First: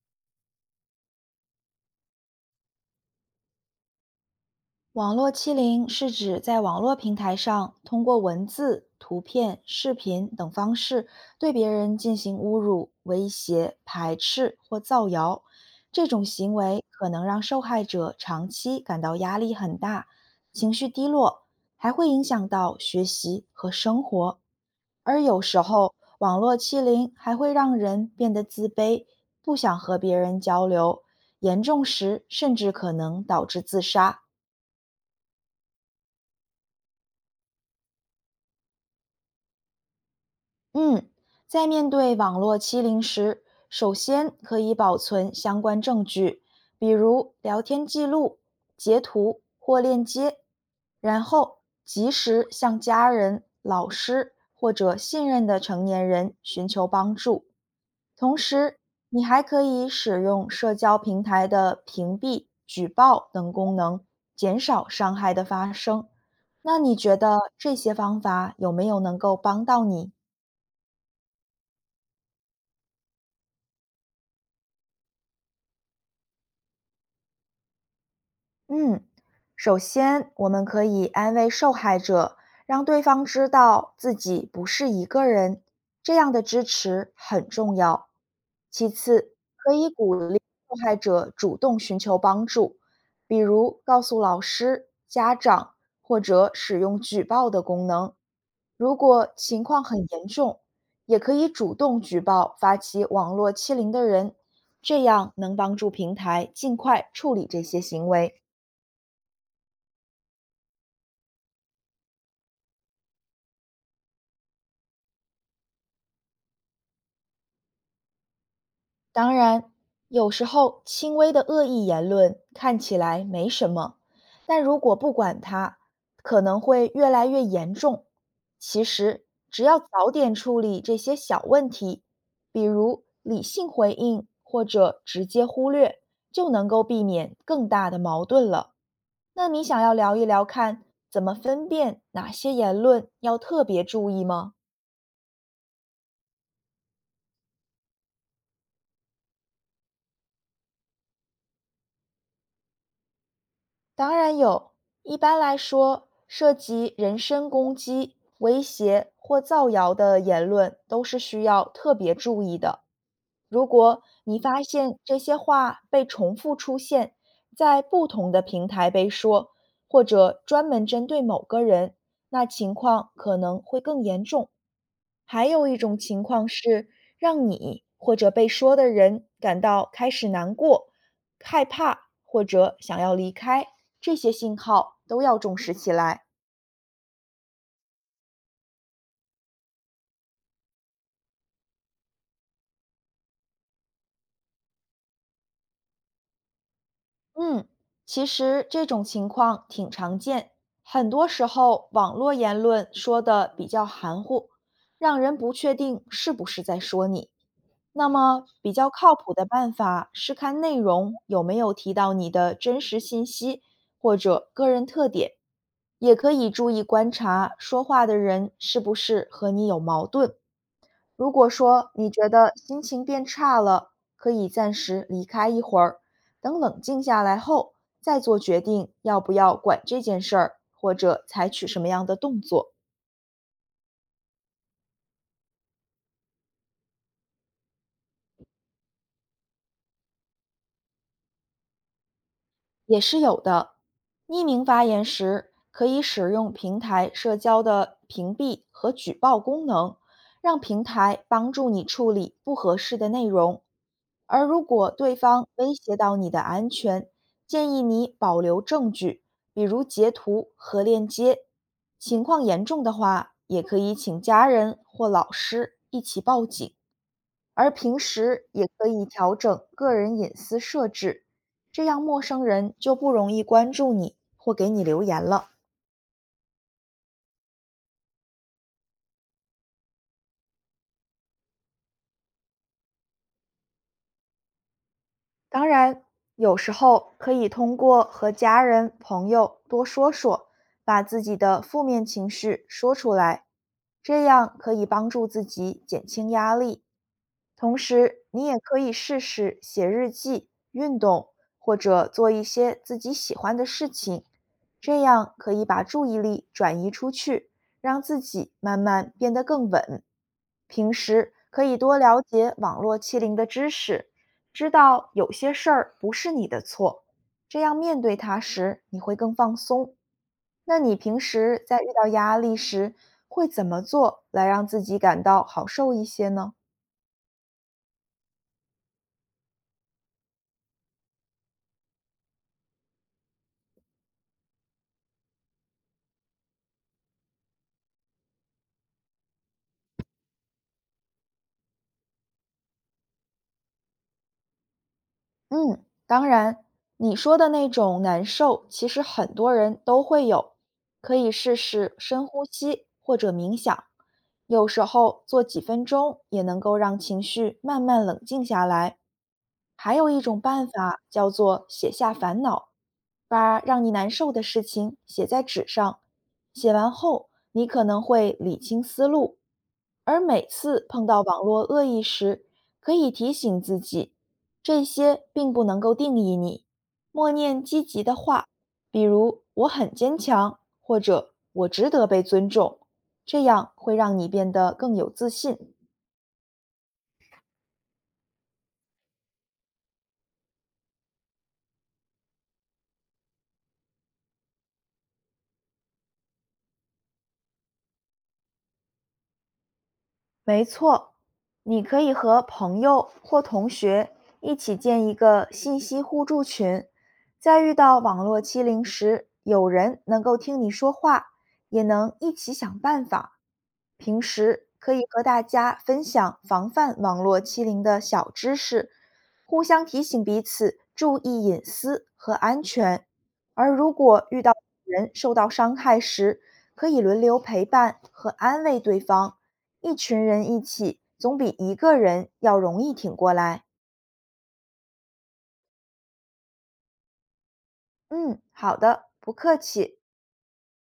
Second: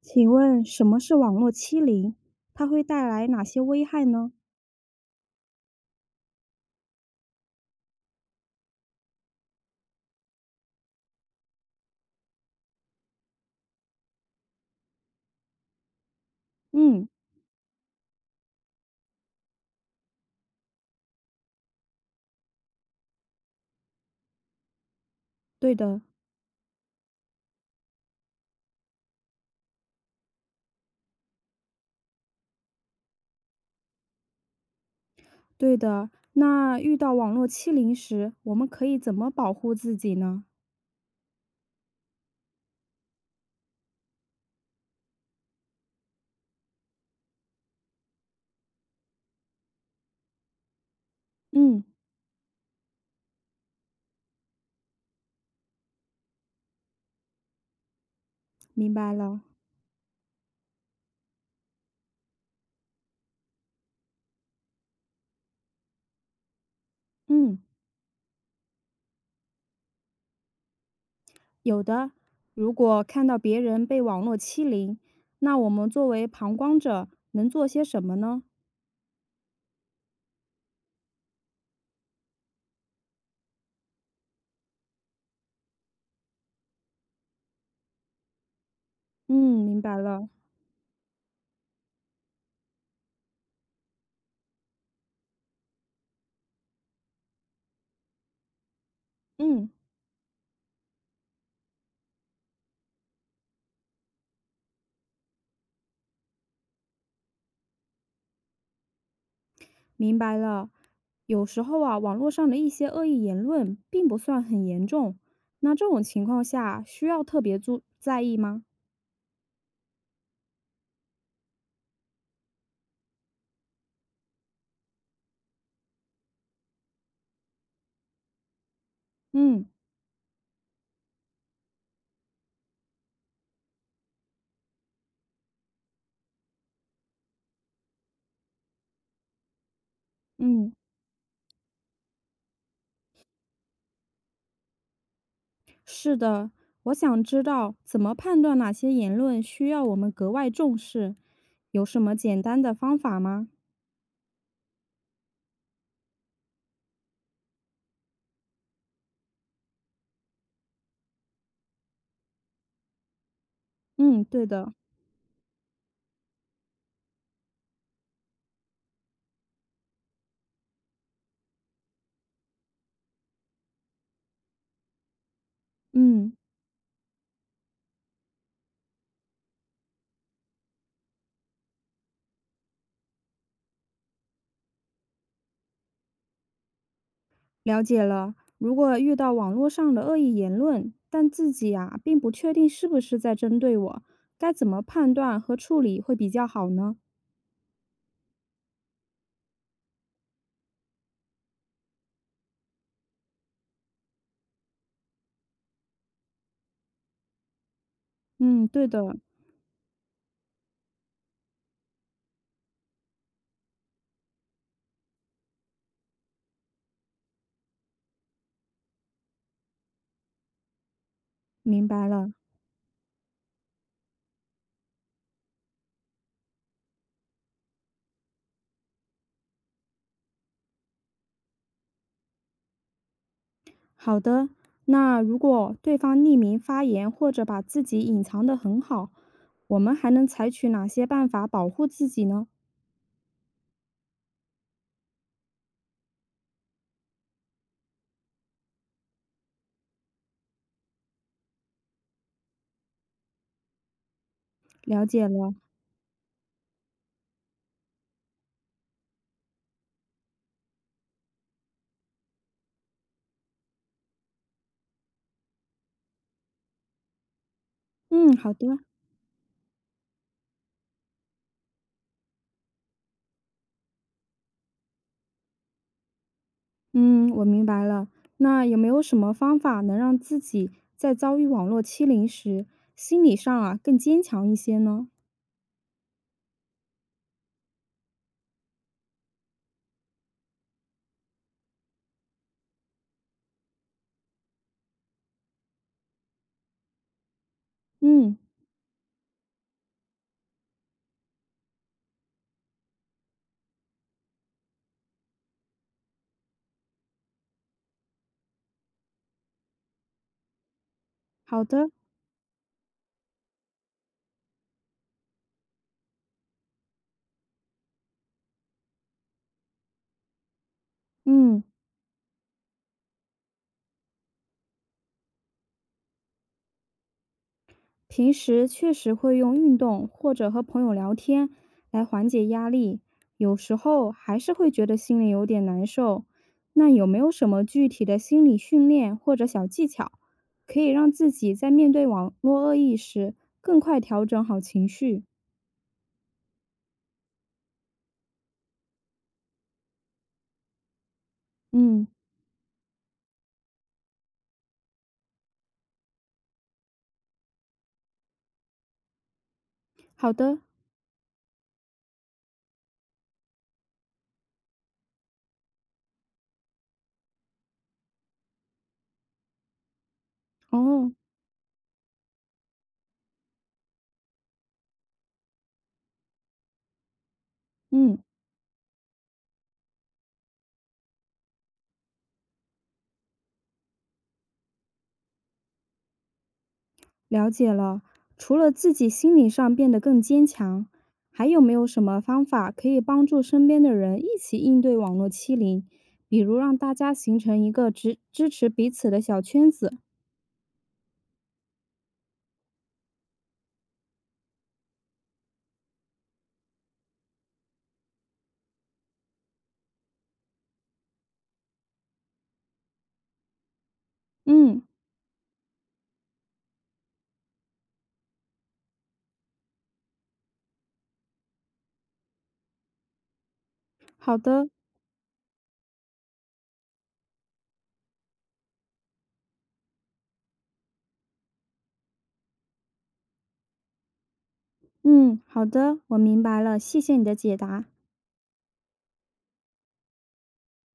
请问什么是网络欺凌？它会带来哪些危害呢？网络欺凌是指在网络平台上通过文字、图片、视频等方式对别人进行侮辱、威胁、排斥或造谣。这种行为嗯，可能让受害者长期感到压力很大，情绪低落，还会影响到学习和生活。而有时对候，的，网络欺凌还会让人变得自卑，不想和别人交流，严重时甚至可能导致自杀。对的。那遇到网络欺凌时，我们可以怎么保护自己呢？嗯，在面对网络欺凌时，首先可以保存相关证据，比如聊天记录、截图或链接，然后嗯，及时向家人、老师或者信任的成年人寻求帮助。同时，明白你了。还可以使用社交平台的屏蔽、举报等功能，减少伤害的发生。那你觉得嗯，这些方法有没有能够帮到你？有的。如果看到别人被网络欺凌，那我们作为旁观者能做些什么呢？嗯，首先，我们可以安慰受害者，让对方知道自己不是一个人，这样的支持很重要。其嗯，次，可明以白鼓了。励受害者主动寻求帮助，比如告诉老师、家长，或者使用举报的功能。如果情嗯。况很严重，也可以主动举报发起网络欺凌的人，这样能帮助平台尽快处理这些行为。明白了，有时候啊，网络上的一些恶意言论并不算很严重，那这种情况下需要特别注在意吗？当然，有时候轻微的恶意言论看起来没什么，但如果不管它，可能会越来越严重。其实，只嗯要早点处理这些小问题，比如理性回应或者直接忽略，就能够避免更大的矛盾了。那你想要聊一聊嗯，看怎么分辨哪些言论要特别注意吗？是的，我想知道怎么判断哪些言论需要我们格外重视，有什么简单的方法吗？当然有，一般来说，涉及人身攻击、威胁或造谣的言论都是需要特别注意的。如果嗯，你对发的，现这些话被重复出现，在不同的平台被说，或者专门针对某个人，那情况可能会更严重。还有一种情嗯，况是，让你或者被说的人感到开始难过、害怕或者想要离开，这些信号都要重视起来。了解了。如果遇到网络上的恶意言论，但自己啊并不确定是不是在针对我，该怎么判断和处理会比较好呢？嗯，其实这种情况挺常见，很多时候网络言论说的比较含糊，让人不确定是不是在说你。那么，嗯，比对较的，靠谱的办法是看内容有没有提到你的真实信息或者个人特点，也可以注意观察说话的人是不是和你有矛盾。如果明说白你觉了。得心情变差了，可以暂时离开一会儿，等冷静下来后再做决定要不要管这件事儿，或者采取什么样的动作。好的，那如果对方匿名发言或者把自己隐藏得很好，我们还能采取哪些办法保护自己呢？也是有的。匿名发言时，可以使用平台社交的屏蔽和举报功能，让平台帮助你处理不合适的内容。而如果了对解方了，威胁到你的安全，建议你保留证据，比如截图和链接。情况严重的话，也可以请家人或老师一起报警。而平嗯，时好的，也可以调整个人隐私设置，这样陌生人就不容易关注你或给你留言了。嗯，我明白了。那有没有什么方法能让自己在遭遇网络欺凌时，心理上啊更坚强一些呢？当然，有时候可以通过和家人、朋友多说说，把自己的负面情绪说出来，这样可以帮助自己减轻压力。同时，嗯，你也可以试试写日记、运动，或者做一些自己喜欢的事情，这样可以把注意力转移出去，让自己慢慢变得更稳。平时可好以的，多了解网络欺凌的知识。知道有些事儿不是你的错，这样面对它时你会更放松。那你平嗯。时在遇到压力时会怎么做来让自己感到好受一些呢？平时确实会用运动或者和朋友聊天来缓解压力，有时候还是会觉得心里有点难受。那有没有什么具体的心理训练或者小技巧，可以让自己在面对网络恶意时更快调整好情绪？嗯，当然，你说的那种难受，其实很多人都会有，可以试试嗯，深呼吸或者冥想，有时候做几分钟也能够让情绪慢慢冷静下来。还有一好种的。办法叫做写下烦恼，把让你难受的事情写在纸上，写完后你可能会理清思路，而每次碰哦，到网络恶意时，可以提醒自己。这些并不能够定义你。默念积极的嗯。话，比如“我很坚强”或者“我值得被尊重”，这样会让你变得更有自信。了解了，除了自己心理上变得更坚强，还有没有什么方法可以帮助身边的人一起应对网络欺凌？比如让大家形成一个支持彼此的小圈子。没错，你可以和朋友或同学一起建一个信息互助群，在遇到网络欺凌时，有人能够听你说话，也能一起想办法。平时嗯，可以和大家分享防范网络欺凌的小知识，互相提醒彼此注意隐私和安全。而如果好遇到的，人受到伤害时，可以轮流陪伴和安慰对方。一群人一起，总比一个人要容易挺过来。嗯，好的，我明白了，谢谢你的解答。嗯，好的，不客气。